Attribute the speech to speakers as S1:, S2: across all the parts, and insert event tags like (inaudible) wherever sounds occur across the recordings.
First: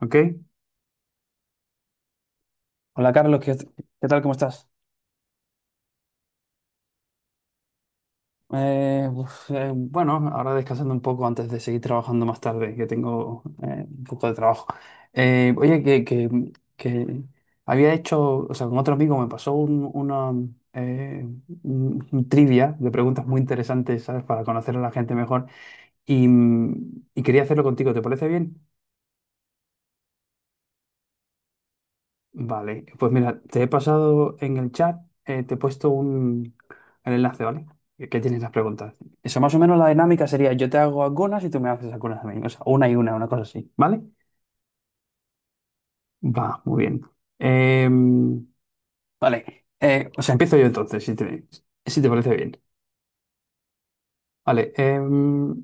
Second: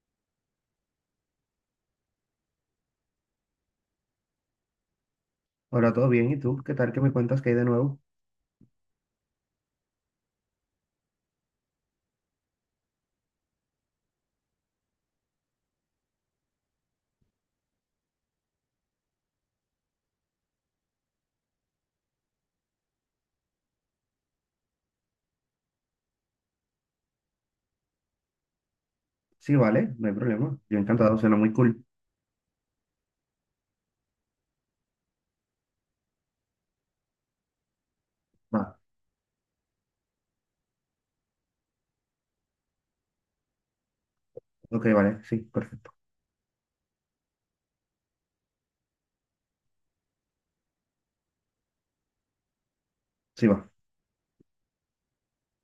S1: Ok. Hola Carlos, qué tal? ¿Cómo estás?
S2: Hola, ¿todo bien? ¿Y tú? ¿Qué tal? ¿Qué me cuentas que hay de nuevo?
S1: Bueno, ahora descansando un poco antes de seguir trabajando más tarde, que tengo un poco de trabajo. Oye, que había hecho, o sea, con otro amigo me pasó una eh, un trivia de preguntas muy interesantes, ¿sabes? Para conocer a la gente mejor y, y quería hacerlo contigo, ¿te parece bien?
S2: Sí, vale, no hay problema. Yo encantado, suena muy cool.
S1: Vale, pues mira, te he pasado en el chat, te he puesto el enlace, ¿vale? Que tienes las
S2: Va,
S1: preguntas. Eso más o menos la dinámica sería yo te hago algunas y tú me haces algunas a mí. O sea, una y una, una cosa así, ¿vale?
S2: ok, vale, sí, perfecto.
S1: Va, muy bien. Em, vale, o sea, empiezo yo entonces, si te parece bien.
S2: Sí, va.
S1: Vale, em,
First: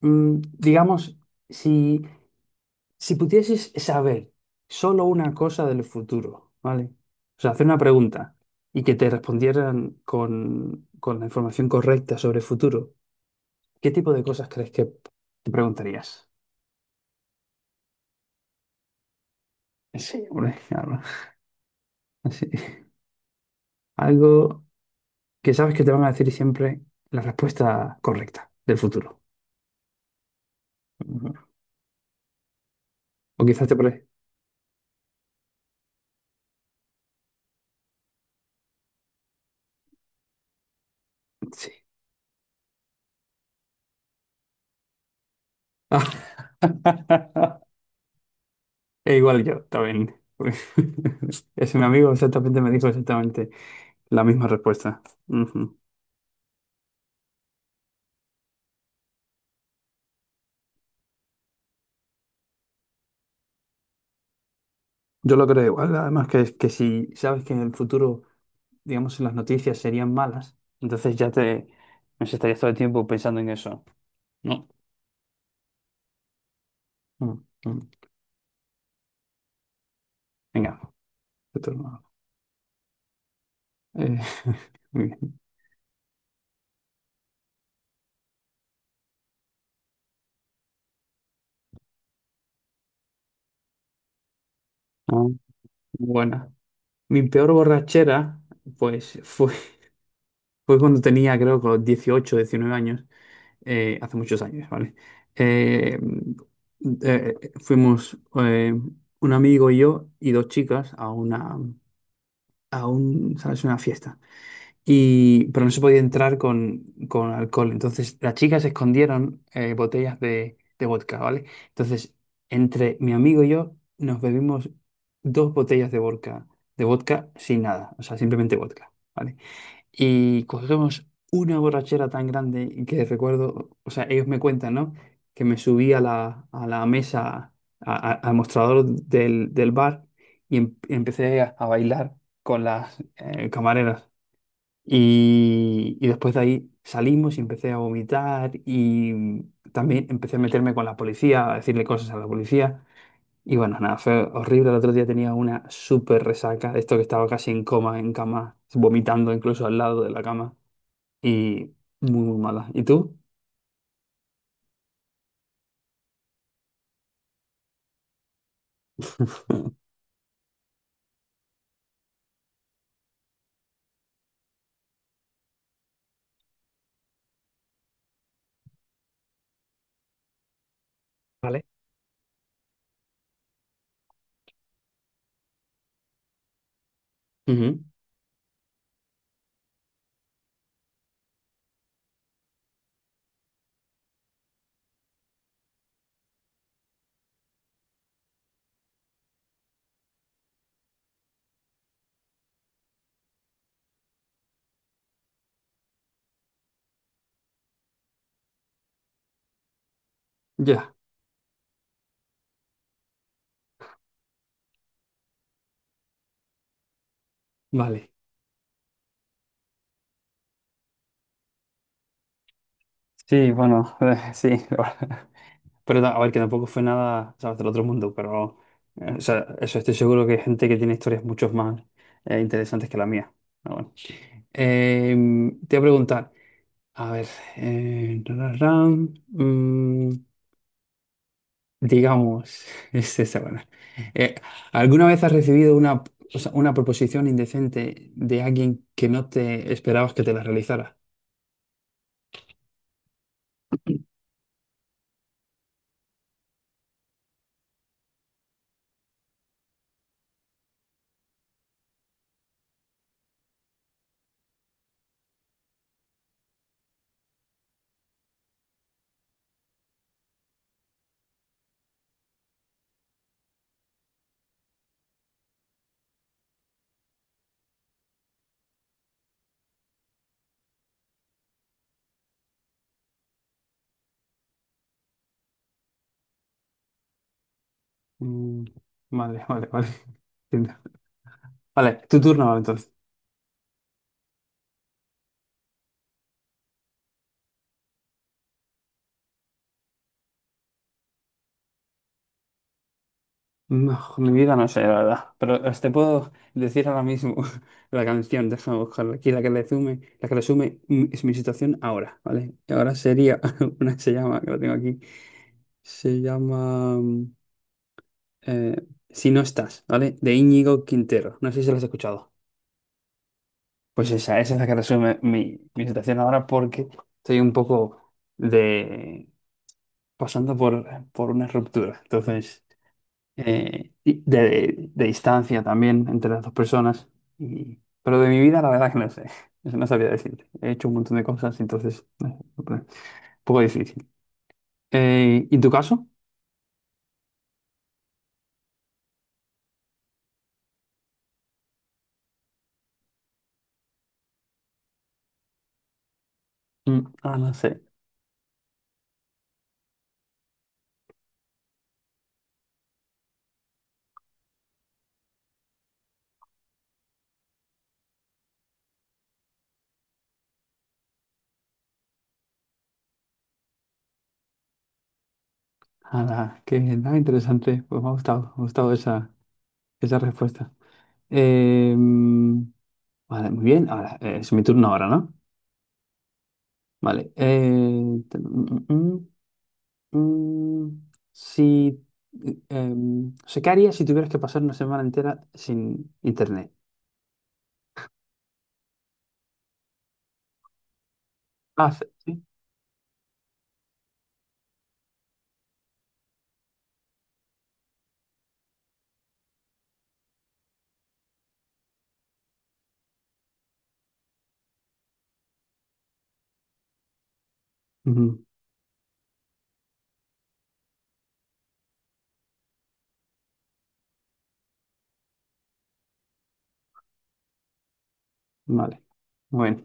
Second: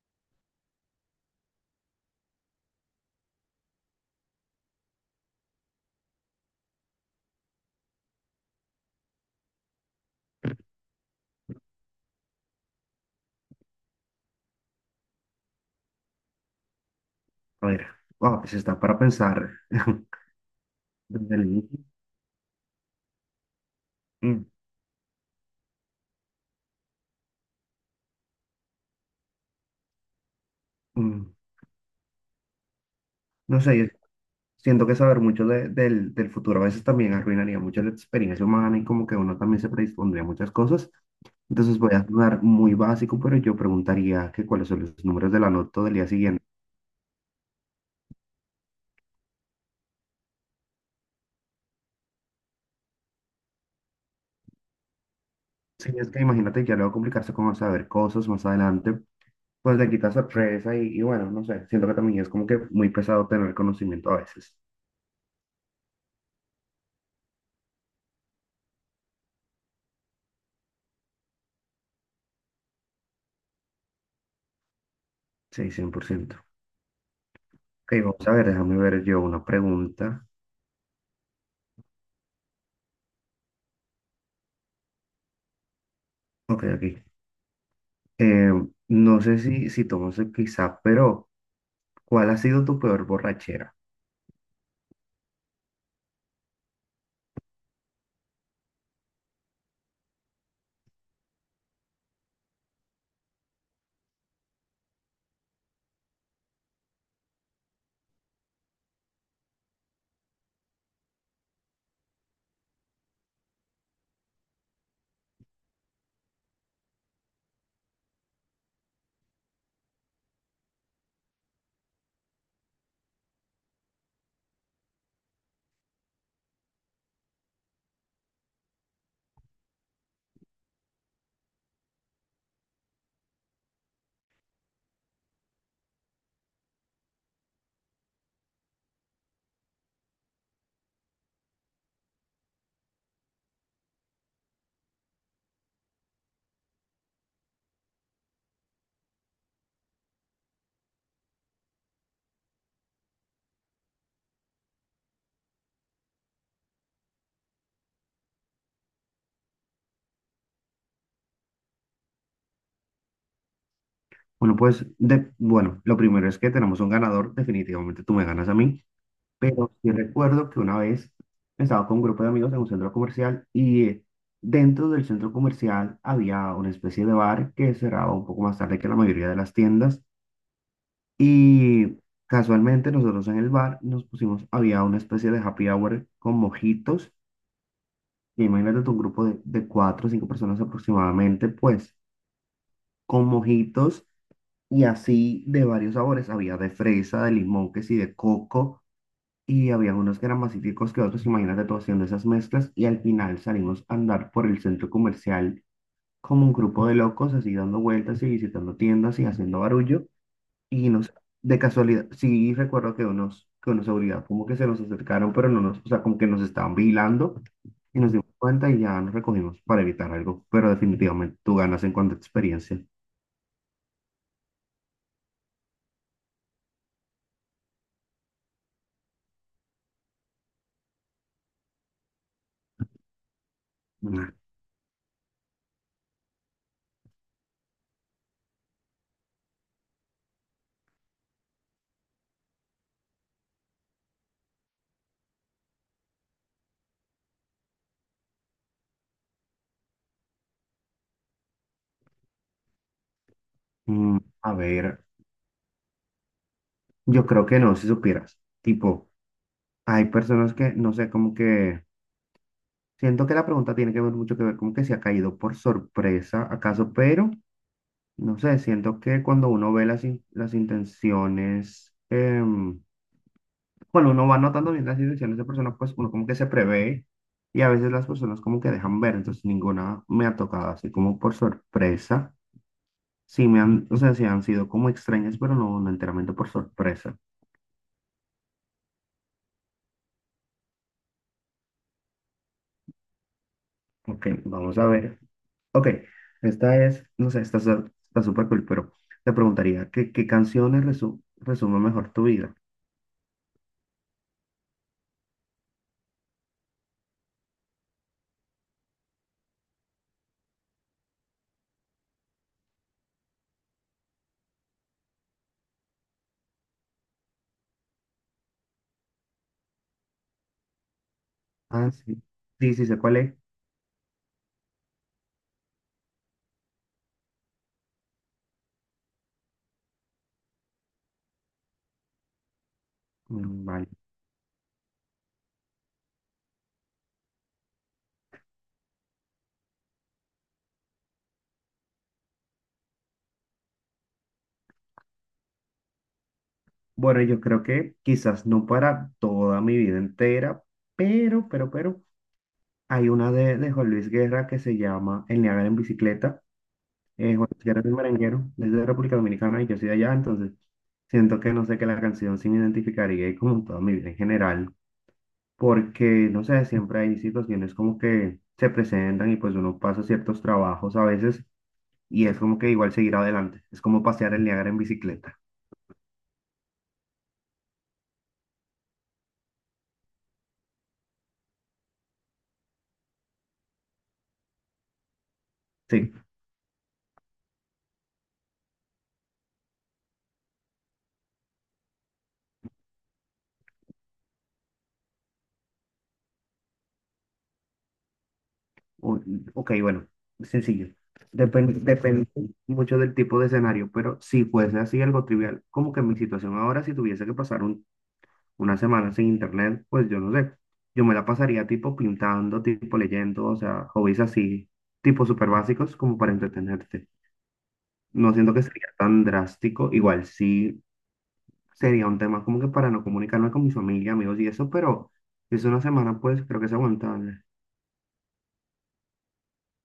S1: mm, digamos, si Si pudieses saber solo una cosa del futuro, ¿vale? O sea, hacer una pregunta y que te respondieran con la información correcta sobre el futuro, ¿qué tipo de cosas crees que te preguntarías?
S2: A ver, wow, pues está para pensar (laughs)
S1: Sí, (laughs) hombre, claro.
S2: desde el inicio.
S1: Sí.
S2: Mm,
S1: Algo que sabes que te van a decir siempre la respuesta correcta del futuro.
S2: mm,
S1: Ujú. O
S2: No
S1: quizás te
S2: sé, yo
S1: pre...
S2: siento que saber mucho del futuro a veces también arruinaría mucho la experiencia humana y como que uno también se predispondría a muchas cosas.
S1: Sí.
S2: Entonces voy a sonar muy básico, pero yo preguntaría que cuáles son los números de la nota del día siguiente.
S1: (laughs) E igual yo también. (laughs) Es un amigo exactamente me dijo exactamente. La misma respuesta. Ujú.
S2: Sí, es que imagínate, ya luego complicarse con saber cosas más adelante. Pues le quita sorpresa y bueno, no sé, siento que también es como que muy pesado tener conocimiento a veces.
S1: Yo lo creo igual. Además, que si sabes que en el futuro, digamos, si las noticias serían malas, entonces ya te no sé, estarías todo el tiempo pensando en eso. No.
S2: Sí, 100%.
S1: Mm, mm.
S2: Ok, vamos a ver, déjame ver yo una pregunta.
S1: Venga, tu turno. Eh, (laughs) muy bien.
S2: Ok, aquí. No sé si tomas el quizá, pero ¿cuál ha sido tu peor borrachera?
S1: Ah, buena. Mi peor borrachera, pues fue. Fue cuando tenía, creo, con los 18, 19 años, hace muchos años, ¿vale? Eh, eh, fuimos un amigo y yo y dos chicas a una, a un, ¿sabes? Una fiesta. Y, pero no se podía entrar con alcohol. Entonces las chicas escondieron botellas de vodka, ¿vale? Entonces, entre mi amigo y yo nos bebimos dos botellas de vodka sin nada, o sea, simplemente vodka. ¿Vale? Y cogemos una borrachera tan grande que recuerdo, o sea, ellos me cuentan, ¿no? Que me subí a a la mesa, al mostrador del bar y empecé a bailar con las camareras. Y después de ahí salimos y empecé a vomitar y también empecé a meterme con la policía, a decirle cosas a la policía. Y bueno, nada, fue horrible. El otro día tenía una súper resaca, de esto que estaba casi en coma, en cama, vomitando incluso al lado de la cama y muy, muy mala. ¿Y tú?
S2: Bueno, pues, de, bueno, lo primero es que tenemos un ganador, definitivamente tú me ganas a mí. Pero sí recuerdo que una vez estaba con un grupo de amigos en un centro comercial y dentro del centro comercial había una especie de bar que cerraba un poco más tarde que la mayoría de las tiendas
S1: ¿Vale?
S2: y casualmente nosotros en el bar nos pusimos, había una especie de happy hour con mojitos
S1: (laughs) Ujú.
S2: y imagínate tú, un grupo de cuatro o cinco personas aproximadamente pues con mojitos y así de varios sabores, había de fresa, de limón, que sí, de coco. Y había unos que eran más cítricos que otros, imagínate tú haciendo esas mezclas y al final salimos a andar por el centro comercial como un grupo de locos, así dando vueltas y visitando tiendas y haciendo barullo y
S1: Ya,
S2: nos, de casualidad, sí recuerdo que unos seguridad como que se nos acercaron, pero no nos, o sea, como que nos estaban vigilando y
S1: vale.
S2: nos dimos cuenta y ya nos recogimos para evitar algo, pero definitivamente tú ganas en cuanto a experiencia.
S1: Sí, bueno, (laughs) sí, la verdad. (laughs) Pero a ver, que tampoco fue nada, ¿sabes? Del otro mundo, pero o sea, eso estoy seguro que hay gente que tiene historias mucho más interesantes que la mía. Pero bueno.
S2: Mm,
S1: Eh, te voy a preguntar, a ver, eh, ra, ra, ra, mm, digamos, (laughs) es esa, bueno. Eh, ¿Alguna vez has recibido una, o sea, una proposición indecente de alguien que no te esperabas que te la realizara?
S2: A ver, yo creo que no, si supieras, tipo, hay personas que, no sé, como que siento que la pregunta tiene que ver mucho que ver como que se ha caído por sorpresa, acaso, pero no sé, siento que cuando uno ve las, las intenciones, em, cuando uno va notando bien las intenciones de personas, pues uno como que se prevé y a veces las personas como que dejan ver, entonces ninguna me ha tocado así como por sorpresa. Sí me han, o sea, sí han sido como extrañas, pero no, no enteramente por sorpresa.
S1: Mm, vale, (laughs) vale, vale. Entiendo. Vale, tu turno ahora, entonces.
S2: Ok, vamos a ver. Ok, esta es, no sé, está súper cool, pero te preguntaría, ¿qué, qué canciones resumen mejor tu vida?
S1: No, mi vida no sé, la verdad. Pero os te puedo decir ahora mismo (laughs) la canción, déjame buscarla aquí, la que resume es mi situación ahora, ¿vale? Y ahora sería, (laughs) una que se llama, que la tengo aquí, se llama... eh, Si no estás, ¿vale? De Íñigo Quintero. No sé si lo has
S2: Ah, sí.
S1: escuchado.
S2: Sí, sí, sé cuál es.
S1: Pues esa es la que resume mi, mi situación ahora porque estoy un poco de pasando por una ruptura. Entonces,
S2: Mm, vale.
S1: y de distancia también entre las dos personas. Y- pero de mi vida, la verdad que no sé. (laughs) Eso no sabía decirte. He hecho un montón de cosas, entonces, no sé, un poco difícil. ¿Y en tu caso?
S2: Bueno, yo creo que quizás no para toda mi vida entera, pero, pero, hay una de Juan Luis Guerra que se llama El Niágara en bicicleta.
S1: Mm, ah,
S2: Juan
S1: no
S2: Luis Guerra
S1: sé.
S2: es un merenguero, es de República Dominicana y yo soy de allá, entonces siento que no sé que la canción sí me identificaría y como toda mi vida en general. Porque, no sé, siempre hay situaciones como que se presentan y pues uno pasa ciertos trabajos a veces y es como que igual seguir adelante, es como pasear el Niágara en bicicleta.
S1: Nada, qué nada interesante. Pues me ha gustado esa, esa respuesta. Em, vale, muy bien. Ahora, es mi turno ahora, ¿no?
S2: Sí,
S1: Vale. Te- mm, mm, mm, mm. si, em, o sea, ¿qué harías si tuvieras que pasar una semana entera sin internet?
S2: o- ok, bueno, sencillo. Depende,
S1: Ah, sí,
S2: depende
S1: sí.
S2: mucho del tipo de escenario, pero si fuese así algo trivial, como que mi situación ahora, si tuviese que pasar una semana sin internet, pues yo no sé, yo me la pasaría tipo pintando, tipo leyendo, o sea, hobbies así, tipo súper básicos como para entretenerte. No
S1: Ujú,
S2: siento que sería tan drástico. Igual sí sería un tema como que para no comunicarme con mi familia, amigos y eso, pero si es una semana, pues creo que es aguantable.
S1: vale. Bueno,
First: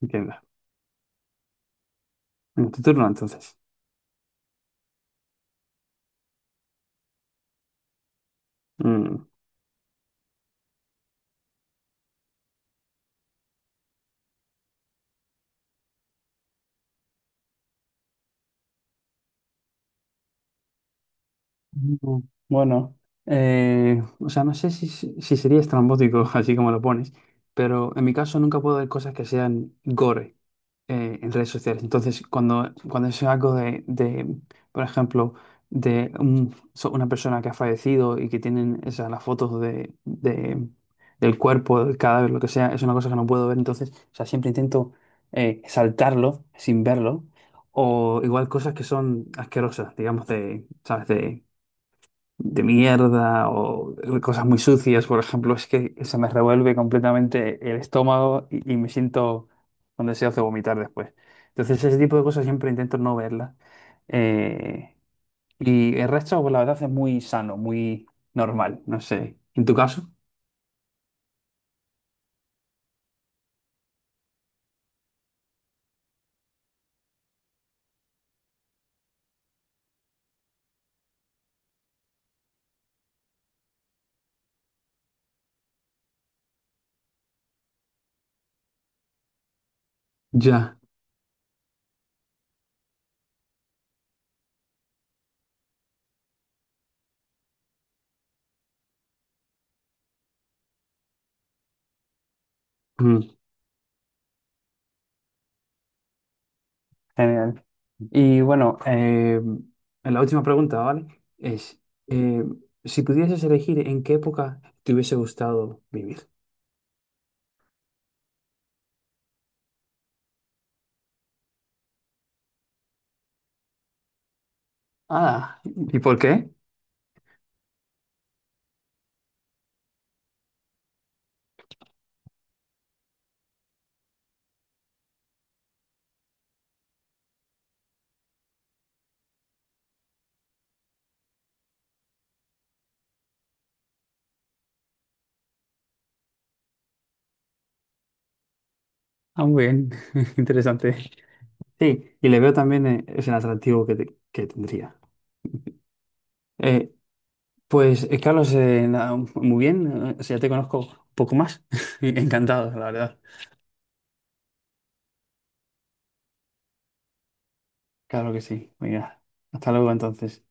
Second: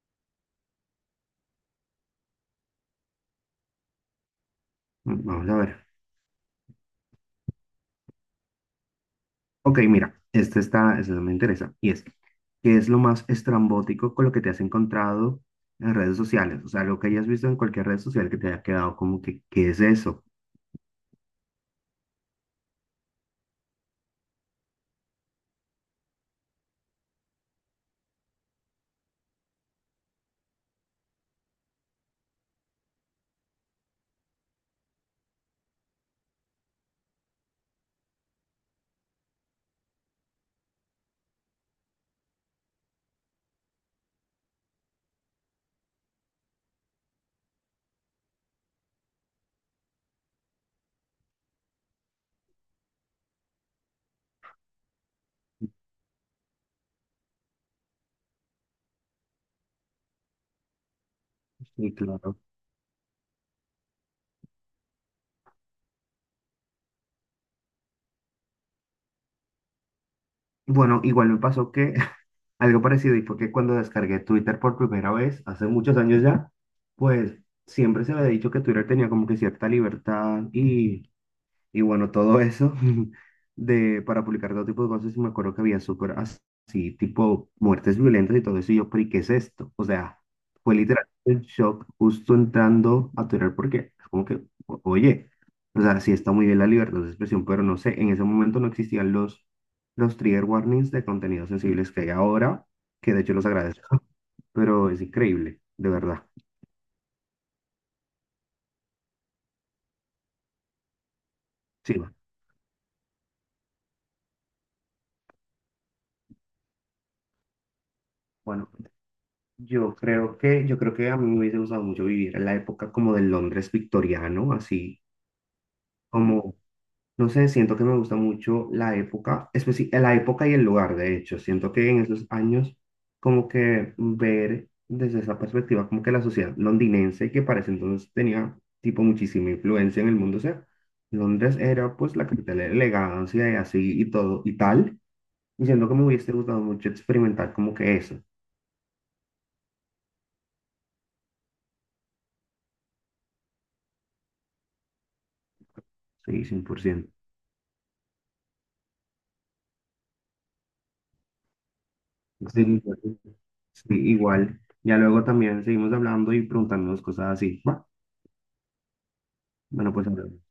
S1: entiendo. En tu turno, entonces.
S2: Mm, vamos a ver.
S1: Mm.
S2: Ok, mira, este está, este me interesa. Y es, ¿qué es lo más estrambótico con lo que te has encontrado en redes sociales? O sea, lo que hayas visto en cualquier red social que te haya quedado como que, ¿qué es eso?
S1: Mm, bueno, o sea, no sé si si sería estrambótico, (laughs) así como lo pones, pero en mi caso nunca puedo ver cosas que sean gore en redes sociales. Entonces, cuando es algo por ejemplo, de una persona que ha fallecido y que tienen esas, las fotos del cuerpo, del cadáver, lo que sea, es una cosa que no puedo ver. Entonces, o sea, siempre intento saltarlo sin verlo. O igual cosas que son asquerosas, digamos, de, ¿sabes? De mierda o de cosas muy sucias, por ejemplo, es que se me revuelve completamente el estómago y me siento con deseos de vomitar después. Entonces,
S2: Sí,
S1: ese tipo de
S2: claro.
S1: cosas siempre intento no verlas. Eh, y el resto, pues la verdad, es muy sano, muy normal, no sé. ¿En tu caso?
S2: Bueno, igual me pasó que algo parecido, y fue que cuando descargué Twitter por primera vez, hace muchos años ya, pues siempre se me había dicho que Twitter tenía como que cierta libertad y bueno, todo eso (laughs) de, para publicar todo tipo de cosas, y me acuerdo que había así, tipo muertes violentas y todo eso, y yo, pero ¿y qué es esto? O sea, fue
S1: Ya.
S2: literalmente el shock justo entrando a Twitter porque es como que, oye, o sea, sí está muy bien la libertad de expresión, pero no sé, en ese momento no existían los trigger warnings de contenidos sensibles que hay ahora, que de
S1: Mm.
S2: hecho los agradezco, (laughs) pero es increíble, de verdad.
S1: Genial. Y bueno, la última pregunta, ¿vale? Es,
S2: Sí, va.
S1: eh, si pudieses elegir en qué época te hubiese gustado vivir.
S2: Bueno. Yo creo que a mí me hubiese gustado mucho vivir en la época como del Londres victoriano, así
S1: Ah, ¿y por qué?
S2: como, no sé, siento que me gusta mucho la época, la época y el lugar, de hecho, siento que en esos años como que ver desde esa perspectiva como que la sociedad londinense que para ese entonces tenía tipo muchísima influencia en el mundo, o sea, Londres era pues la capital de la elegancia y así y todo y tal, y siento que me hubiese gustado mucho experimentar como que eso,
S1: Ah, muy bien, (laughs) interesante. Sí, y le veo también es el atractivo que, que tendría.
S2: sí, cien por
S1: Eh,
S2: ciento.
S1: pues Carlos, nada, muy bien, o sea, ya te conozco un poco más. (laughs) Encantado,
S2: Sí,
S1: la
S2: pues,
S1: verdad.
S2: sí, igual. Ya luego también seguimos hablando y preguntándonos cosas así.
S1: Claro que sí. Venga, hasta luego
S2: Bueno, pues ahora.
S1: entonces.